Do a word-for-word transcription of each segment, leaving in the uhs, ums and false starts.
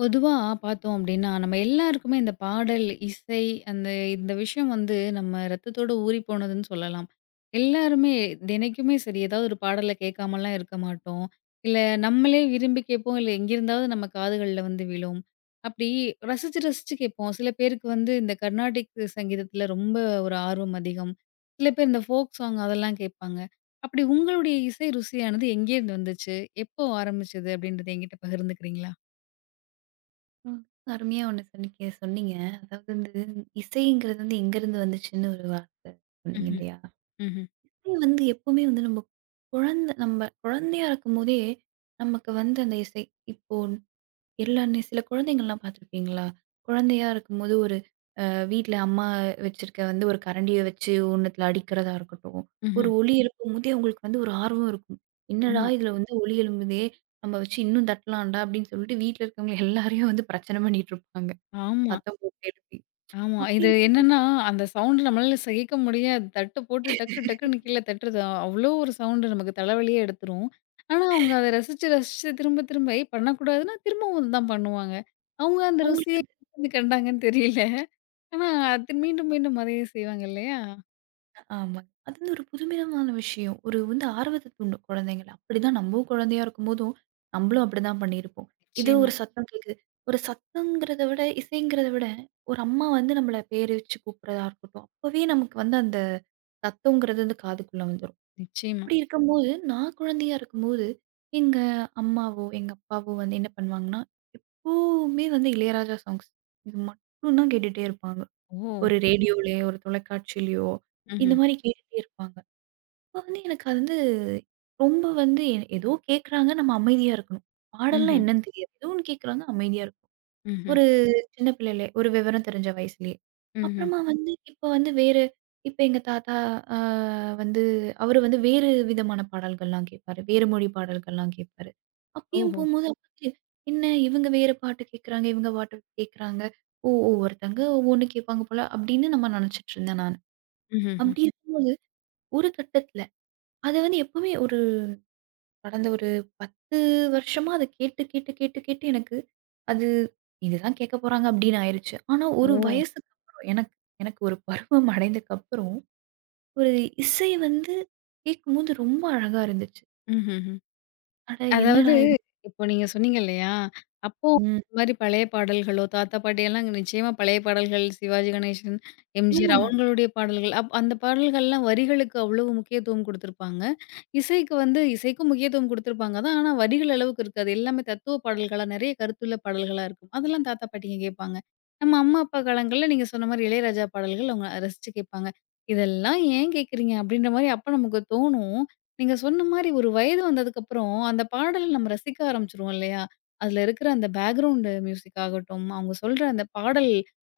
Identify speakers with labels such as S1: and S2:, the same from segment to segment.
S1: பொதுவா பார்த்தோம் அப்டின்னா, நம்ம எல்லாருக்குமே இந்த பாடல், இசை அந்த இந்த விஷயம் வந்து நம்ம ரத்தத்தோட ஊறி போனதுன்னு சொல்லலாம். எல்லாருமே தினைக்குமே சரி, ஏதாவது ஒரு பாடல கேட்காமலாம் இருக்க மாட்டோம். இல்ல நம்மளே விரும்பி கேட்போம். இல்ல எங்கிருந்தாவது நம்ம காதுகள்ல வந்து விழும். அப்டி ரசிச்சு, ரசிச்சு கேட்போம். சில பேருக்கு வந்து இந்த கர்நாடிக் சங்கீதத்துல ரொம்ப ஒரு ஆர்வம் அதிகம். சில பேர் இந்த ஃபோக் சாங் அதெல்லாம் கேட்பாங்க. அப்டி உங்களுடைய இசை ருசியானது எங்கேருந்து வந்துச்சு? எப்போ ஆரம்பிச்சது? அப்டின்றத என்கிட்ட பகிர்ந்துக்கிறீங்களா?
S2: ம். அருமையா ஒண்ணு சொன்னீங்க சொன்னீங்க. அதாவது வந்து இசைங்கிறது வந்து எங்கேருந்து வந்துச்சுன்னு ஒரு வார்த்தை சொன்னீங்க
S1: ம்ஹ்ம்,
S2: இல்லையா?
S1: ம்ஹ்ம்.
S2: இசை வந்து எப்பவுமே வந்து நம்ம குழந்தை நம்ம குழந்தையா இருக்கும்போதே, நமக்கு வந்து அந்த இசை இப்போ எல்லா நே சில குழந்தைங்கள்லாம் பார்த்துருப்பீங்களா? குழந்தையா இருக்கும்போது ஒரு அ வீட்ல அம்மா வச்சிருக்க வந்து ஒரு கரண்டிய வச்சு ஒண்ணுத்துல அடிக்கிறதா இருக்கட்டும், ஒரு
S1: ம்ஹ்ம்.
S2: ஒலி எழுப்பும்போதே அவங்களுக்கு வந்து ஒரு ஆர்வம் இருக்கும். "என்னடா
S1: ஆமா,
S2: இதுல வந்து ஒலி எழும்புதே! நம்ம வச்சு இன்னும் தட்டலாம்டா" அப்படின்னு சொல்லிட்டு வீட்ல இருக்கவங்க எல்லாரையும் வந்து பிரச்சனை பண்ணிட்டு இருப்பாங்க.
S1: ஆமா,
S2: சத்தம் போட்டு எழுப்பி.
S1: ஆமா.
S2: அப்படி
S1: இது
S2: இருக்கும்போது
S1: என்னன்னா, அந்த சவுண்ட் நம்மளால சகிக்க முடியாது. தட்டு போட்டு டக்கு டக்குன்னு கீழ தட்டுறது. அவ்ளோ ஒரு சவுண்டு நமக்கு தலைவலியே எடுத்துரும். ஆனா, அவங்க அத ரசிச்சு, ரசிச்சு திரும்ப திரும்ப ஏய் பண்ணக்கூடாதுன்னா, திரும்பவும் அதுதான் பண்ணுவாங்க. அவங்க அந்த ருசிய
S2: அவங்களுக்கு அது
S1: எங்கருந்து கண்டாங்கன்னு தெரியல. ஆனா, அது மீண்டும் மீண்டும் அதையே செய்வாங்க இல்லையா?
S2: ஆமா. அது வந்து ஒரு புதுவிதமான விஷயம். ஒரு வந்து ஆர்வத்த தூண்டும் குழந்தைங்கள. அப்படிதான் நம்மவும் குழந்தையா இருக்கும்போதும், நம்மளும் அப்படிதான் பண்ணியிருப்போம். இது
S1: நிச்சயமா,
S2: ஒரு சத்தம் கேட்குது. ஒரு சத்தம்ங்கிறத விட, இசைங்கிறத விட, ஒரு அம்மா வந்து நம்மள பேர் வச்சு கூப்பிடுறதா இருக்கட்டும், அப்பவே நமக்கு வந்து அந்த சத்தம்ங்கிறது வந்து காதுக்குள்ள வந்துரும்.
S1: நிச்சயமா.
S2: அப்படி இருக்கும்போது, நான் குழந்தையா இருக்கும்போது, எங்க அம்மாவோ, எங்க அப்பாவோ வந்து என்ன பண்ணுவாங்கன்னா, எப்பவுமே வந்து இளையராஜா சாங்ஸ். இது மட்டும் தான் கேட்டுட்டே இருப்பாங்க.
S1: ஓ!
S2: ஒரு ரேடியோலயோ, ஒரு தொலைக்காட்சியிலயோ இந்த
S1: ம்ஹ்ம்,
S2: மாரி கேட்டுட்டே இருப்பாங்க. அப்ப வந்து எனக்கு அது வந்து ரொம்ப வந்து எ- ஏதோ கேட்குறாங்க நம்ம அமைதியா இருக்கணும். பாடல்னா
S1: ம்ஹ்ம்,
S2: என்னன்னு தெரியாது. ஏதோ ஒண்ணு கேட்குறாங்க அமைதியா இருக்கணும்.
S1: ம்ஹ்ம்,
S2: ஒரு சின்ன பிள்ளையிலே, ஒரு விவரம் தெரிஞ்ச வயசுலயே.
S1: ம்ஹ்ம், ம்ஹ்ம்.
S2: அப்புறமா வந்து இப்ப வந்து வேறு இப்ப எங்க தாத்தா அ வந்து அவரு வந்து வேறு விதமான பாடல்கள்லாம் கேட்பாரு. வேறு மொழி பாடல்கள்லாம் கேட்பாரு. அப்பயும்
S1: ஓஹோ!
S2: போம்போது அப்ப என்ன இவங்க வேற பாட்டு கேட்குறாங்க, இவங்க பாட்டு கேட்குறாங்க. ஓ! ஒவ்வொருத்தங்க ஒவ்வொன்னு கேட்பாங்க போல அப்படின்னு நம்ம நினைச்சுட்டு இருந்தேன் நானு.
S1: ம்ஹ்ஹ்ம்.
S2: அப்படி இருக்கும்போது ஒரு கட்டத்தில அது வந்து எப்பவுமே ஒரு கடந்த ஒரு பத்து வருஷமா அத கேட்டு, கேட்டு, கேட்டு, கேட்டு எனக்கு அது இதுதான் கேட்க போறாங்க அப்படின்னு ஆயிருச்சு. ஆனா ஒரு
S1: ஓ!
S2: வயசுக்கு அப்புறம் எனக்கு எனக்கு ஒரு பருவம் அடைந்ததுக்கப்புறம், ஒரு இசை வந்து கேட்கும்போது ரொம்ப அழகா இருந்துச்சு.
S1: ம்ஹ்ஹ்ம்.
S2: அட
S1: அதாவது,
S2: என்னடா இது!
S1: இப்போ நீங்க சொன்னீங்க இல்லையா? அப்போ
S2: ம்.
S1: இந்த மாரி பழைய பாடல்களோ, தாத்தா பாட்டியெல்லாம் நிச்சயமா பழைய பாடல்கள், சிவாஜி கணேசன், எம்ஜிஆர்
S2: ஆமா.
S1: அவங்களுடைய பாடல்கள். அப் அந்த பாடல்கள்லாம் வரிகளுக்கு அவ்வளவு முக்கியத்துவம் குடுத்திருப்பாங்க. இசைக்கு வந்து இசைக்கும் முக்கியத்துவம் குடுத்திருப்பாங்க தான். ஆனா, வரிகள் அளவுக்கு இருக்காது. எல்லாமே தத்துவ பாடல்களா, நிறைய கருத்துள்ள பாடல்களா இருக்கும். அதெல்லாம் தாத்தா, பாட்டிங்க கேட்பாங்க. நம்ம அம்மா, அப்பா காலங்கள்ல நீங்க சொன்ன மாரி இளையராஜா பாடல்கள் அவங்க ரசிச்சு கேட்பாங்க. "இதெல்லாம் ஏன் கேட்கிறீங்க?" அப்படின்ற மாரி அப்ப நமக்கு தோணும். நீங்க சொன்ன மாரி ஒரு வயது வந்ததுக்கப்புறம், அந்த பாடல நம்ம ரசிக்க ஆரம்பிச்சுருவோம் இல்லையா? அதுல இருக்கிற அந்த பேக்கிரவுண்ட் மியூசிக் ஆகட்டும், அவங்க சொல்ற அந்த பாடல்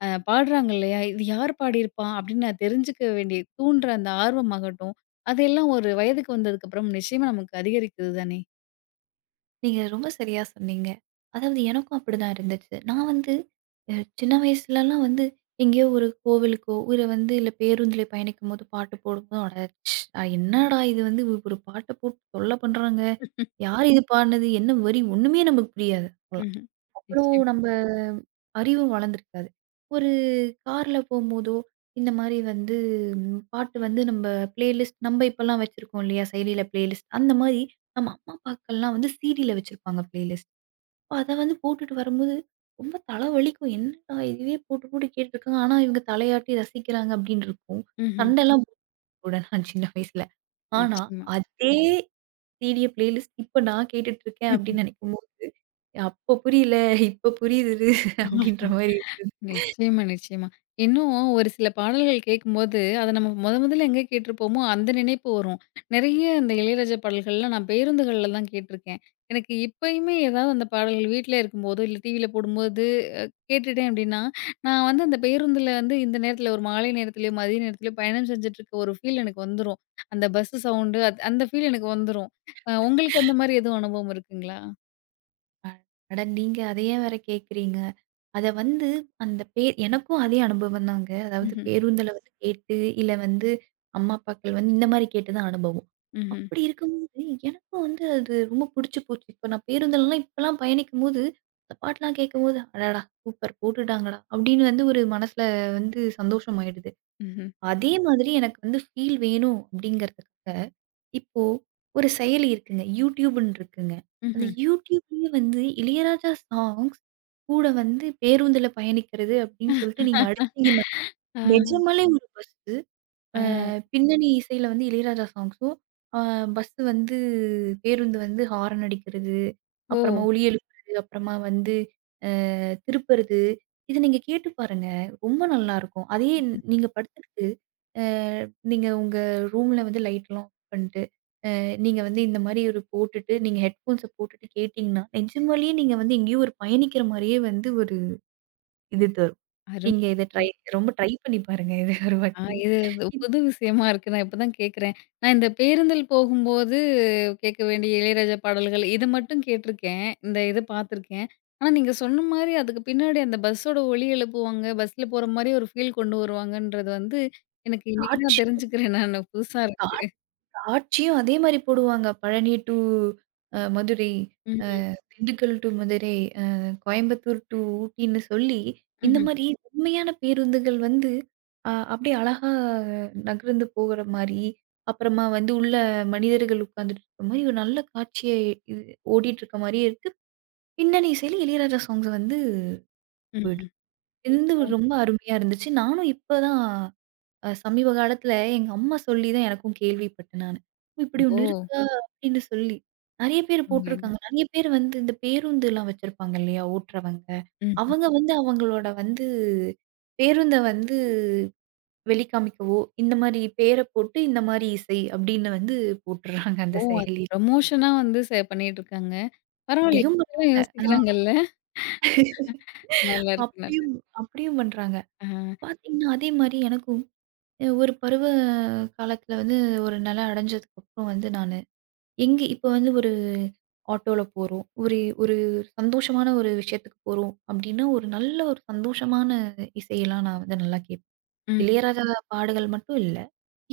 S1: அ பாடுறாங்க இல்லையா? "இது யார் பாடியிருப்பா?" அப்படின்னு நான் தெரிஞ்சுக்க வேண்டிய தூண்டுற அந்த ஆர்வமாகட்டும், அதெல்லாம் ஒரு வயதுக்கு வந்ததுக்கப்புறம் நிச்சயமா நமக்கு அதிகரிக்குது தானே?
S2: நீங்க ரொம்ப சரியா சொன்னீங்க. அதாவது எனக்கும் அப்படிதான் இருந்துச்சு. நான் வந்து அ சின்ன வயசுலலாம் வந்து எங்கேயோ ஒரு கோவிலுக்கோ, ஒரு வந்து இல்ல பேருந்துல பயணிக்கும்போது பாட்டு போடும்போது, அட ச் என்னடா இது வந்து ஒரு பாட்ட போட்டு தொல்ல பண்றாங்க. யார் இது பாடுனது? என்ன வரி? ஒண்ணுமே நமக்கு புரியாது.
S1: ம்ஹ்ம்.
S2: அவ்ளோ
S1: நிச்சயமா.
S2: நம்ப அறிவும் வளர்ந்திருக்காது. ஒரு கார்ல போம்போதோ, இந்த மாரி வந்து ம், பாட்டு வந்து நம்ப பிளேலிஸ்ட் நம்ப இப்பலாம் வச்சிருக்கோம் இல்லையா? செயலில பிளேலிஸ்ட். அந்த மாரி நம்ம அம்மா, அப்பாக்கள்லாம் வந்து சிடில வச்சிருப்பாங்க பிளேலிஸ்ட். அப்ப அத வந்து போட்டுட்டு வரும்போது ரொம்ப தலை வலிக்கும். என்னடா இதுவே போட்டு போட்டு கேட்டுருக்காங்க. ஆனா இவங்க தலையாட்டி ரசிக்கிறாங்க அப்படின்னு இருக்கும்.
S1: ம்ஹ்ம்.
S2: சண்டைலாம் ம். போட்டுடுவேன் நான் சின்ன வயசுல. ஆனா
S1: நிச்சயமா.
S2: அதே சிடிய பிளேலிஸ்ட் இப்ப நான் கேட்டுட்டு இருக்கேன் அப்படின்னு நினைக்கும் போது அப்போ புரியல. இப்ப புரியுது அப்படின்ற மாரி இருந்தது.
S1: நிச்சயமா, நிச்சயமா. இன்னும் ஒரு சில பாடல்கள் கேட்கும்போது, அத நம்ம மொத மொதல்ல எங்க கேட்டிருப்போமோ, அந்த நினைப்பு வரும். நெறைய இந்த இளையராஜா பாடல்கள்லாம் நான் பேருந்துகள்ல தான் கேட்டிருக்கேன். எனக்கு இப்பயுமே ஏதாவது அந்த பாடல்கள் வீட்ல இருக்கும்போதோ, இல்ல டிவில போடும்போது அ கேட்டுட்டேன் அப்டின்னா, நான் வந்து அந்த பேருந்துல வந்து இந்த நேரத்தில ஒரு மாலை நேரத்திலயோ, மதிய நேரத்திலயோ பயணம் செஞ்சுட்டு இருக்க ஒரு ஃபீல் எனக்கு வந்துரும். அந்த பஸ் சவுண்டு அத் அந்த ஃபீல் எனக்கு வந்துரும். அ உங்களுக்கு அந்த மாரி எதுவும் அனுபவம் இருக்குங்களா?
S2: அட நீங்க அத ஏன் வேற கேட்கிறீங்க? அத வந்து அந்த பே எனக்கும் அதே அனுபவம் தாங்க. அதாவது
S1: ம்ஹ்ம்.
S2: பேருந்துல வந்து கேட்டு, இல்ல வந்து அம்மா, அப்பாக்கள் வந்து இந்த மாரி கேட்டு தான் அனுபவம்.
S1: ம்ஹ்ம்.
S2: அப்படி இருக்கும்போது எனக்கும் வந்து அது ரொம்ப புடிச்சு போச்சு. இப்ப நான் பேருந்துலலாம் இப்பலாம் பயணிக்கும்போது, இந்த பாட்டுலாம் கேட்கும்போது, அடடா! சூப்பர் போட்டுட்டாங்கடா! அப்படின்னு வந்து ஒரு மனசுல வந்து சந்தோஷம் ஆயிடுது.
S1: ம்ஹ்ம்.
S2: அதே மாதிரி எனக்கு வந்து ஃபீல் வேணும் அப்படிங்கிறதுக்காக இப்போ ஒரு செயலி இருக்குங்க. YouTubeன்னு இருக்குங்க. அந்த
S1: ம்ஹ்ம்.
S2: YouTubeலயே வந்து இளையராஜா சாங்ஸ் கூட வந்து பேருந்துல பயணிக்கிறது அப்படின்னு சொல்லிட்டு நீங்க அடிச்சீங்கன்னா,
S1: ஆ.
S2: நிஜமாலே ஒரு பஸ்
S1: ஆ.
S2: பின்னணி இசையில வந்து இளையராஜா சாங்ஸும், அ பஸ் வந்து பேருந்து வந்து ஹாரன் அடிக்கிறது,
S1: ஓ!
S2: அப்புறமா ஒலி எழுப்புறது, அப்புறமா வந்து அ திருப்புறது. இத நீங்க கேட்டு பாருங்க. ரொம்ப நல்லாருக்கும். அதே நீங்க படுத்துக்கிட்டு, அ நீங்க உங்க ரூம்ல வந்து லைட்லாம் ஆஃப் பண்ட்டு, அ நீங்க வந்து இந்த மாரி ஒரு போட்டுட்டு, நீங்க ஹெட்ஃபோன்ஸ போட்டுட்டு கேட்டீங்கன்னா, நிஜமாலயே நீங்க வந்து எங்கேயோ ஒரு பயணிக்கிற மாரியே வந்து ஒரு இது தரும்.
S1: அரும்
S2: நீங்க இத ட்ரை ரொம்ப ட்ரை பண்ணி பாருங்க இத ஒரு
S1: ஆ
S2: வாட்டி.
S1: இது இது
S2: இது
S1: புது விஷயமா இருக்கு. நான் இப்ப தான் கேட்கிறேன். நான் இந்த பேருந்தில் போகும்போது கேட்க வேண்டிய இளையராஜா பாடல்கள் இத மட்டும் கேட்டுருக்கேன். இந்த இத பார்த்துருக்கேன். ஆனா நீங்க சொன்ன மாரி அதுக்கு பின்னாடி அந்த பஸ்ஸோட ஒலி எழுப்புவாங்க. பஸ்ல போற மாரி ஒரு ஃபீல் கொண்டு வருவாங்கன்றது வந்து எனக்கு இன்னைக்கு தான்
S2: காட்சி
S1: தெரிஞ்சுக்கிறேன் நானு. புதுசா இருக்கு.
S2: ஆட்சியும் அதே மாரி போடுவாங்க. பழனி டூ அ மதுரை,
S1: ம்.
S2: திண்டுக்கல் டூ மதுரை, அ கோயம்புத்தூர் டூ ஊட்டின்னு சொல்லி, இந்த
S1: ம்ஹ்ம்.
S2: மாரி உண்மையான பேருந்துகள் வந்து அ அப்படியே அழகா நகர்ந்து போகுற மாரி, அப்புறமா வந்து உள்ள மனிதர்கள் உட்கார்ந்துட்டு இருக்க மாரி ஒரு நல்ல காட்சிய இது ஓடிட்டு இருக்க மாரியே இருக்கு. பின்னணி இசையில இளையராஜா சாங்ஸ் வந்து போயிட்டு
S1: ம்ஹ்ம்.
S2: இருந்து
S1: இப்போ
S2: ரொம்ப அருமையா இருந்துச்சு. நானும் இப்ப தான் அ சமீப காலத்துல எங்க அம்மா சொல்லி தான் எனக்கும் கேள்விப்பட்டேன் நானு. ஓ! இப்படி
S1: ஓ!
S2: ஒண்ணு இருக்கா? அப்படின்னு சொல்லி. நெறைய பேர்
S1: உண்மையிலே.
S2: போட்டுருக்காங்க. நெறைய பேர் வந்து இந்த பேருந்துலாம் வச்சிருப்பாங்க இல்லையா? ஓட்டுறவங்க.
S1: ம்.
S2: அவங்க வந்து அவங்களோட வந்து பேருந்த வந்து வெளிக்காமிக்கவோ, இந்த மாரி பேர போட்டு இந்த மாரி இசை அப்படின்னு வந்து போட்டுறாங்க
S1: ஓ!
S2: அந்த
S1: அது
S2: செயலியில.
S1: ப்ரமோஷனா வந்து ச பண்ணிட்டு இருக்காங்க. பரவாயில்லையே!
S2: அப்படியும்
S1: இதெல்லாம்
S2: பண்றாங்க. ஆ.
S1: யோசிக்கிறாங்கல்ல. நல்லாருக்கு நல்லா.
S2: அப்படியும் அப்படியும் பண்றாங்க.
S1: ஆ.
S2: பார்த்தீங்கன்னா, அதே மாரி எனக்கும் அ ஒரு பருவ காலத்துல வந்து ஒரு நிலை அடைஞ்சதுக்கப்புறம் வந்து நானு எங்க இப்ப வந்து ஒரு ஆட்டோல போறோம். ஒரு ஒரு சந்தோஷமான ஒரு விஷயத்துக்கு போறோம் அப்டின்னா, ஒரு நல்ல ஒரு சந்தோஷமான இசையெல்லாம் நான் வந்து நல்லா கேட்பேன்.
S1: ம்.
S2: இளையராஜா பாடல்கள் மட்டும் இல்ல.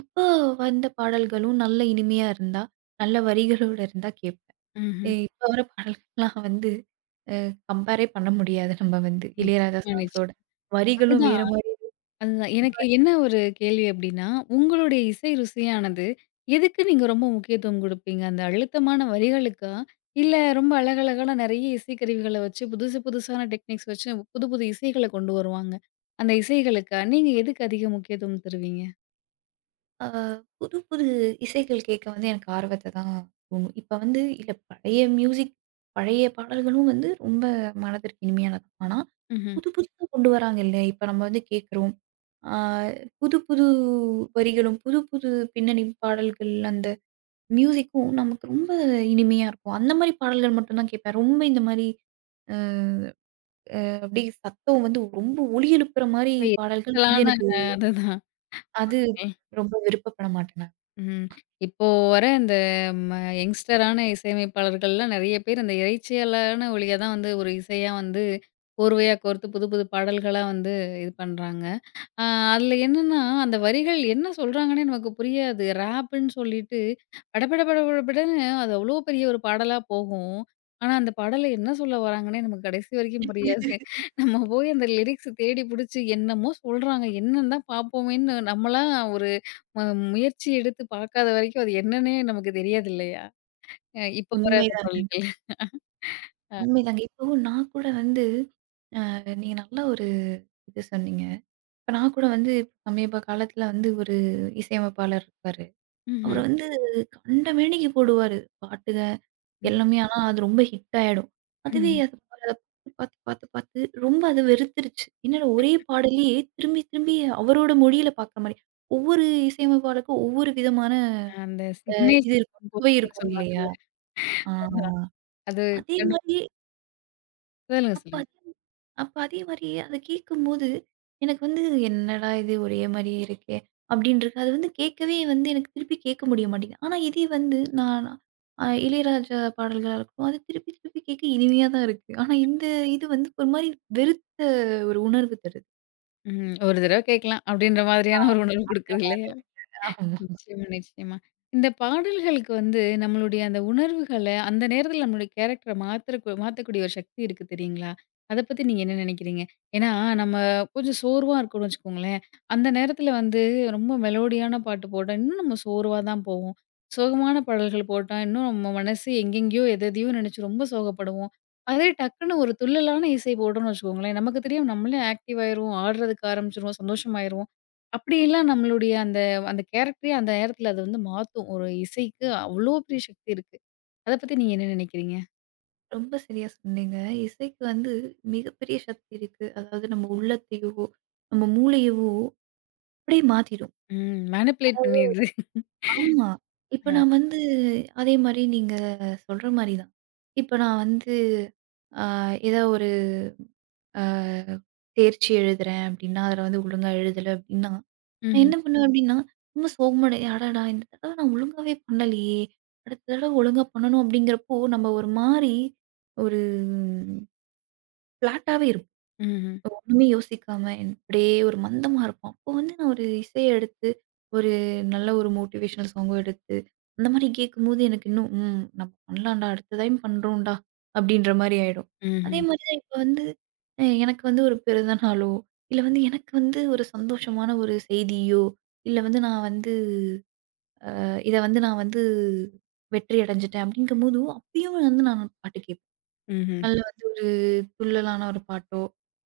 S2: இப்ப வந்த பாடல்களும் நல்ல இனிமையா இருந்தா, நல்ல வரிகளோட இருந்தா கேட்பேன்.
S1: ம்ஹ்ம்.
S2: எ இப்ப வர பாடல்கள்லாம் வந்து அ கம்பேரே பண்ண முடியாது நம்ம வந்து இளையராஜா
S1: நிச்சயமா,
S2: சாங்ஸோட.
S1: நிச்சயமா.
S2: வரிகளும் வேற
S1: அதுதான்,
S2: மாரி
S1: அதுதான். எனக்கு என்ன ஒரு கேள்வி அப்டின்னா, உங்களுடைய இசை ருசியானது, எதுக்கு நீங்க ரொம்ப முக்கியத்துவம் குடுப்பீங்க? அந்த அழுத்தமான வரிகளுக்கா? இல்ல ரொம்ப அழகழகான நெறைய இசைக்கருவிகள வச்சு, புதுசு புதுசான டெக்னிக்ஸ் வச்சு, புது புது இசைகள கொண்டு வருவாங்க. அந்த இசைகளுக்கா? நீங்க எதுக்கு அதிக முக்கியத்துவம் தருவீங்க?
S2: ஆ புது, புது இசைகள் கேட்க வந்து எனக்கு ஆர்வத்த தான் தூண்டும். இப்ப வந்து இல்ல பழைய மியூசிக் பழைய பாடல்களும் வந்து ரொம்ப மனதிற்கு இனிமையானது. ஆனா,
S1: ம்ஹ்ம்.
S2: புது புதுசா கொண்டு வராங்க இல்ல. இப்ப நம்ம வந்து கேட்கிறோம். ஆ புது புது வரிகளும், புது புது பின்னணி பாடல்கள் அந்த மியூசிக்கும் நமக்கு ரொம்ப இனிமையா இருக்கும். அந்த மாரி பாடல்கள் மட்டும் தான் கேட்பேன். ரொம்ப இந்த மாரி அ அப்படியே சத்தம் வந்து ரொம்ப ஒலி எழுப்புற மாரி
S1: ரொம்ப
S2: பாடல்கள் வந்து
S1: எரிச்சலான
S2: எனக்கு
S1: அதுதான்.
S2: அது ரொம்ப விருப்பப்பட மாட்டேன் நான்.
S1: ம். இப்போ வர இந்த ம யங்ஸ்டரான இசையமைப்பாளர்கள்லாம் நெறைய பேர் இந்த இரைச்சலான ஒலிய தான் வந்து ஒரு இசையா வந்து, கோர்வையா கோர்த்து புது புது பாடல்களா வந்து இது பண்றாங்க. ஆ அதில என்னன்னா, அந்த வரிகள் என்ன சொல்றாங்கன்னே நமக்கு புரியாது. ராப்புன்னு சொல்லிட்டு படபட படபடன்னு அது அவ்ளோ பெரிய ஒரு பாடலா போகும். ஆனா, அந்த பாடல்ல என்ன சொல்ல வராங்கன்னே நமக்கு கடைசி வரைக்கும் புரியாது. நம்ம போய் அந்த லிரிக்ஸ் தேடி புடிச்சு என்னமோ சொல்றாங்க. என்னன்னு தான் பார்ப்போமேன்னு நம்மளா ஒரு ம முயற்சி எடுத்து பார்க்காத வரைக்கும் அது என்னன்னே நமக்கு தெரியாது இல்லையா? அ இப்ப வர
S2: உண்மை.
S1: அந்த பாடல்கள். அ
S2: உண்மைதாங்க. இப்போ நான் கூட வந்து அ நீங்க நல்ல ஒரு இது சொன்னீங்க. இப்ப நான் கூட வந்து சமீப காலத்துல வந்து ஒரு இசையமைப்பாளர் இருக்காரு. அவரு
S1: ம்ஹ்ம்.
S2: வந்து கண்டமேனிக்கு போடுவாரு பாட்டுக எல்லாமே. ஆனா அது ரொம்ப ஹிட் ஆயிடும். அதுவே அது பாத்து, பாத்து, பாத்து ரொம்ப அது வெறுத்துருச்சு. என்னடா ஒரே பாடலையே திரும்பி, திரும்பி அவரோட மொழியில பாக்குற மாரி. ஒவ்வொரு இசையமைப்பாளருக்கும் ஒவ்வொரு விதமான
S1: அந்த
S2: அ இது
S1: சிக்னேச்சர்
S2: இருக்கும். சுவை
S1: கம்போஸிங்ன்னு
S2: இருக்கும் இல்லையா?
S1: சொல்லுவாங்கல்ல.
S2: ஆ
S1: அது
S2: அதே
S1: கண்டு
S2: மாரியே
S1: சொல்லுங்க,
S2: அப்ப
S1: சொல்லுங்க.
S2: அப்ப அதே மாரி அத கேட்கும்போது, எனக்கு வந்து என்னடா இது ஒரே மாரியே இருக்கே! அப்படின்னு இருக்கு. அது வந்து கேட்கவே வந்து எனக்கு திருப்பி கேட்க முடிய மாட்டேங்குது. ஆனா இதே வந்து நான் அ இளையராஜா பாடல்களா இருக்கட்டும், அது திருப்பி திருப்பி கேட்க இனிமையா தான் இருக்கு. ஆனா இந்த இது வந்து ஒரு மாரி வெறுத்த ஒரு உணர்வு தருது.
S1: ம். ஒரு தடவ கேட்கலாம். அப்படின்ற
S2: ஆ,
S1: மாதிரியான ஒரு உணர்வு
S2: அந்த
S1: குடுக்குது
S2: மாரி
S1: இல்லையா?
S2: இருக்கு. ஆமா.
S1: நிச்சயமா, நிச்சயமா. இந்த பாடல்களுக்கு வந்து நம்மளுடைய அந்த உணர்வுகள, அந்த நேரத்துல நம்மளுடைய கேரக்டர மாத்துறக்கு மாத்தக்கூடிய ஒரு சக்தி இருக்கு தெரியுங்களா? அத பத்தி நீங்க என்ன நினைக்கிறீங்க? ஏன்னா, நம்ம கொஞ்சம் சோர்வா இருக்கோம்னு வச்சுக்கோங்களேன், அந்த நேரத்துல வந்து ரொம்ப மெலோடியான பாட்டு போட்டா, இன்னும் நம்ம சோர்வா தான் போவோம். சோகமான பாடல்கள் போட்டா, இன்னும் நம்ம மனசு எங்கெங்கேயோ எதெதையோ நினைச்சு ரொம்ப சோகப்படுவோம். அதே டக்குன்னு ஒரு துள்ளலான இசை போட்டோம்னு வச்சுக்கோங்களேன், நமக்கு தெரியாம நம்மளே ஆக்டிவ் ஆயிருவோம், ஆடுறதுக்கு ஆரம்பிச்சுருவோம், சந்தோஷமாயிருவோம். அப்படியெல்லாம் நம்மளுடைய அந்த கேரக்டரே அந்த நேரத்துல அது வந்து மாத்தும். ஒரு இசைக்கு அவ்ளோ பெரிய சக்தி இருக்கு. அத பத்தி நீங்க என்ன நினைக்கிறீங்க?
S2: ரொம்ப சரியா சொன்னீங்க. இசைக்கு வந்து மிகப்பெரிய சக்தி இருக்கு. அதாவது நம்ம உள்ளத்தையோ, நம்ம மூளையவோ அப்படியே மாத்திடும்.
S1: ம். மேனிபுலேட் பண்ணிருது.
S2: ஆமா. இப்ப
S1: அ.
S2: நான் வந்து அதே மாரி நீங்க சொல்ற மாரி தான். இப்ப நான் வந்து அ ஏதோ ஒரு அ தேர்ச்சி எழுதுறேன் அப்டின்னா, அதுல வந்து ஒழுங்கா எழுதல அப்டின்னா, நான்
S1: ம்ஹ்ம்.
S2: என்ன பண்ணுவேன் ம். அப்டின்னா, ரொம்ப சோகமடை அடடா! இந்த தடவ நான் ஒழுங்காவே பண்ணலையே! அடுத்த தடவ ஒழுங்கா பண்ணணும் அப்டிங்கிறப்போ, நம்ம ஒரு மாரி ஒரு ஃப்ளாட்டாவே இருப்போம்.
S1: ம்ஹ்ம்.
S2: ஒண்ணுமே யோசிக்காம அப்படியே ஒரு மந்தமா இருப்போம். அப்போ வந்து நான் ஒரு இசைய எடுத்து, ஒரு நல்ல ஒரு மோட்டிவேஷனல் சாங்கும் எடுத்து, அந்த மாரி கேட்கும்போது எனக்கு இன்னும் ம் நம்ம பண்ணலாம்டா, அடுத்த டைம் பண்றோம்டா அப்படின்ற மாரி ஆயிடும். அதே
S1: ம்ஹ்ம்.
S2: மாரி தான் இப்ப வந்து அ எனக்கு வந்து ஒரு பிறந்த நாளோ, இல்ல வந்து எனக்கு வந்து ஒரு சந்தோஷமான ஒரு செய்தியோ, இல்ல வந்து நான் வந்து இத வந்து நான் வந்து வெற்றி அடைஞ்சுட்டேன் அப்படிங்கும்போது, அப்பயும் வந்து நான் பாட்டு கேட்பேன்.
S1: ம்ஹ்ம்.
S2: நல்ல வந்து ஒரு துள்ளலான ஒரு பாட்டோ,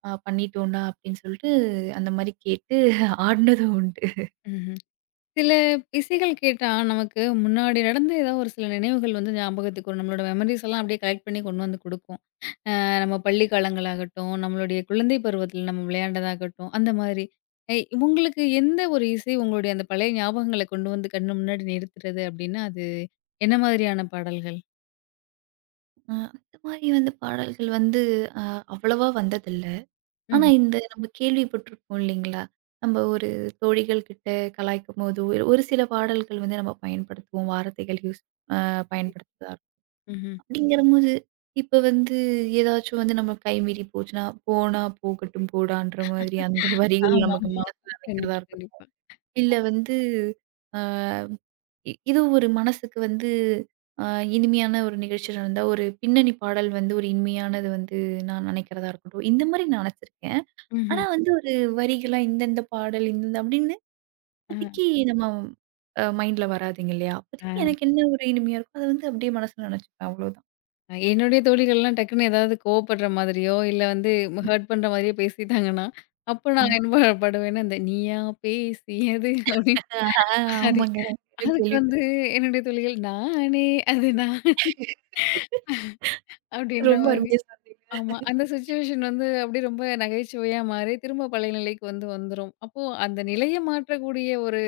S2: அ பண்ணிட்டோம்டா அப்படின்னு சொல்லிட்டு அந்த மாரி கேட்டு ஆடுனதும் உண்டு.
S1: ம்ஹ்ம். சில இசைகள் கேட்டா நமக்கு முன்னாடி நடந்த ஏதாவது ஒரு சில நினைவுகள் வந்து ஞாபகத்துக்கு வரும். நம்மளோட மெமரீஸ் எல்லாம் அப்படியே கலெக்ட் பண்ணி கொண்டு வந்து குடுக்கும். அ நம்ம பள்ளி காலங்களாகட்டும், நம்மளுடைய குழந்தை பருவத்துல நம்ம விளையாண்டதாகட்டும், அந்த மாதிரி. எ உங்களுக்கு எந்த ஒரு இசை உங்களுடைய அந்த பழைய ஞாபகங்கள கொண்டு வந்து கண்ணு முன்னாடி நிறுத்துறது அப்படின்னா, அது என்ன மாதிரியான பாடல்கள்?
S2: அ அந்த மாரி வந்து பாடல்கள் வந்து அ அவ்வளவா வந்ததில்ல. ஆனா
S1: ம்ஹ்ம்,
S2: இந்த நம்ம கேள்விப்பட்டுருப்போம் இல்லைங்களா? நம்ம ஒரு தோழிகள் கிட்ட கலாய்க்கும்போதோ, ஒரு ஒரு சில பாடல்கள் வந்து நம்ம பயன்படுத்துவோம். வார்த்தைகள் யூஸ் அ பயன்படுத்துறதா இருக்கும்.
S1: ம்ஹ்ம்.
S2: அப்படிங்கிறபோது இப்ப வந்து ஏதாச்சும் வந்து நம்ம கைமீறி போச்சுன்னா, "போனா போகட்டும் போடான்ற" மாதிரி அந்த வரிகள் நமக்கு
S1: ஆமாமா.
S2: மனசுல நிக்கிறதா
S1: கண்டிப்பா,
S2: இருக்கும்.
S1: கண்டிப்பா.
S2: இல்ல வந்து அ இ இது ஒரு மனசுக்கு வந்து அ இனிமையான ஒரு நிகழ்ச்சி நடந்தா, ஒரு பின்னணி பாடல் வந்து ஒரு இனிமையானது வந்து நான் நினைக்கிறதா இருக்கட்டும். இந்த மாரி நான் நினச்சிருக்கேன். ஆனா
S1: ம்ஹ்ம்.
S2: வந்து ஒரு வரிகளா இந்தந்த பாடல், இந்தந்த அப்படின்னு
S1: அ
S2: இப்போதைக்கு நம்ம அ மைண்ட்ல வராதுங்க இல்லையா? அப்போதைக்கு எனக்கு என்ன ஒரு இனிமையா இருக்கோ, அத வந்து அப்படியே மனசுல நினச்சுப்பேன் அவ்வளோதான்.
S1: அ என்னுடைய தோழிகள்லாம் டக்குன்னு ஏதாவது கோவப்படுற மாதிரியோ, இல்ல வந்து ஹர்ட் பண்ற மாதிரியோ பேசிட்டாங்கன்னா, அப்ப நான்
S2: ம்.
S1: என்ன பாடுவேன்னா, இந்த "நீயா பேசியது" அப்படின்னு
S2: ஆ
S1: அது
S2: ஆமாங்க. நானும்
S1: அதுக்கு வந்து
S2: கேள்விப்பட்டுருக்கேன்.
S1: என்னுடைய தோழிகள் "நானே அது நான்" அப்படின்ற
S2: ரொம்ப
S1: மாரி.
S2: அருமையா சொன்னீங்க.
S1: ஆமா. அந்த சிச்சுவேஷன் வந்து அப்படியே ரொம்ப நகைச்சுவையா மாறி திரும்ப பழைய நிலைக்கு வந்து வந்துரும். அப்போ அந்த நிலைய மாற்றக்கூடிய ஒரு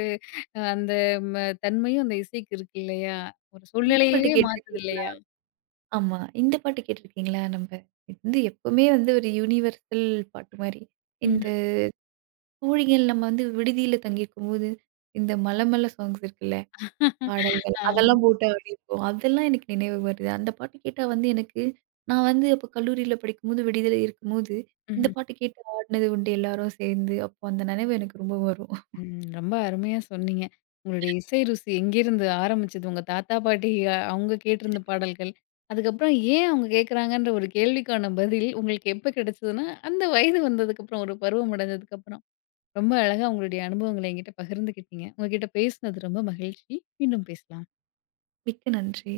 S1: அந்த ம தன்மையும் அந்த இசைக்கு இருக்கு இல்லையா? ஒரு
S2: இந்த பாட்டு
S1: சூழ்நிலையவே மாத்துது
S2: கேட்டிருக்கீங்களா?
S1: இல்லையா?
S2: ஆமா. இந்த பாட்டு கேட்டிருக்கீங்களா? நம்ப இது வந்து எப்பவுமே வந்து ஒரு யுனிவர்சல் பாட்டு மாரி. இந்த
S1: ம்.
S2: தோழிகள் நம்ம வந்து விடுதியில தங்கியிருக்கும்போது, இந்த மல மல சாங்ஸ் இருக்குல்ல, பாடல்கள்.
S1: ஆ.
S2: அதெல்லாம் போட்டு ஆடியிருப்போம். அதெல்லாம் எனக்கு நினைவு வருது. அந்த பாட்டு கேட்டா வந்து எனக்கு நான் வந்து அப்ப கல்லூரியில படிக்கும்போது, விடுதியில இருக்கும்போது, இந்த
S1: ம்ஹ்ம்.
S2: பாட்டு கேட்டு ஆடுனது உண்டு எல்லாரும் சேர்ந்து. அப்போ அந்த நினைவு எனக்கு ரொம்ப வரும்.
S1: ம். ரொம்ப அருமையா சொன்னீங்க. உங்களுடைய இசை ருசி எங்கேருந்து ஆரம்பிச்சது? உங்க தாத்தா, பாட்டி அ அவங்க கேட்டிருந்த பாடல்கள். அதுக்கப்புறம் ஏன் அவங்க கேட்குறாங்கன்ற ஒரு கேள்விக்கான பதில் உங்களுக்கு எப்ப கிடைச்சதுன்னா, அந்த வயது வந்ததுக்கப்புறம், ஒரு பருவம் அடைஞ்சதுக்கப்புறம். ரொம்ப அழகா உங்களுடைய அனுபவங்கள என்கிட்ட பகிர்ந்துக்கிட்டீங்க. உங்ககிட்ட பேசினது ரொம்ப மகிழ்ச்சி. மீண்டும் பேசலாம்.
S2: மிக்க நன்றி.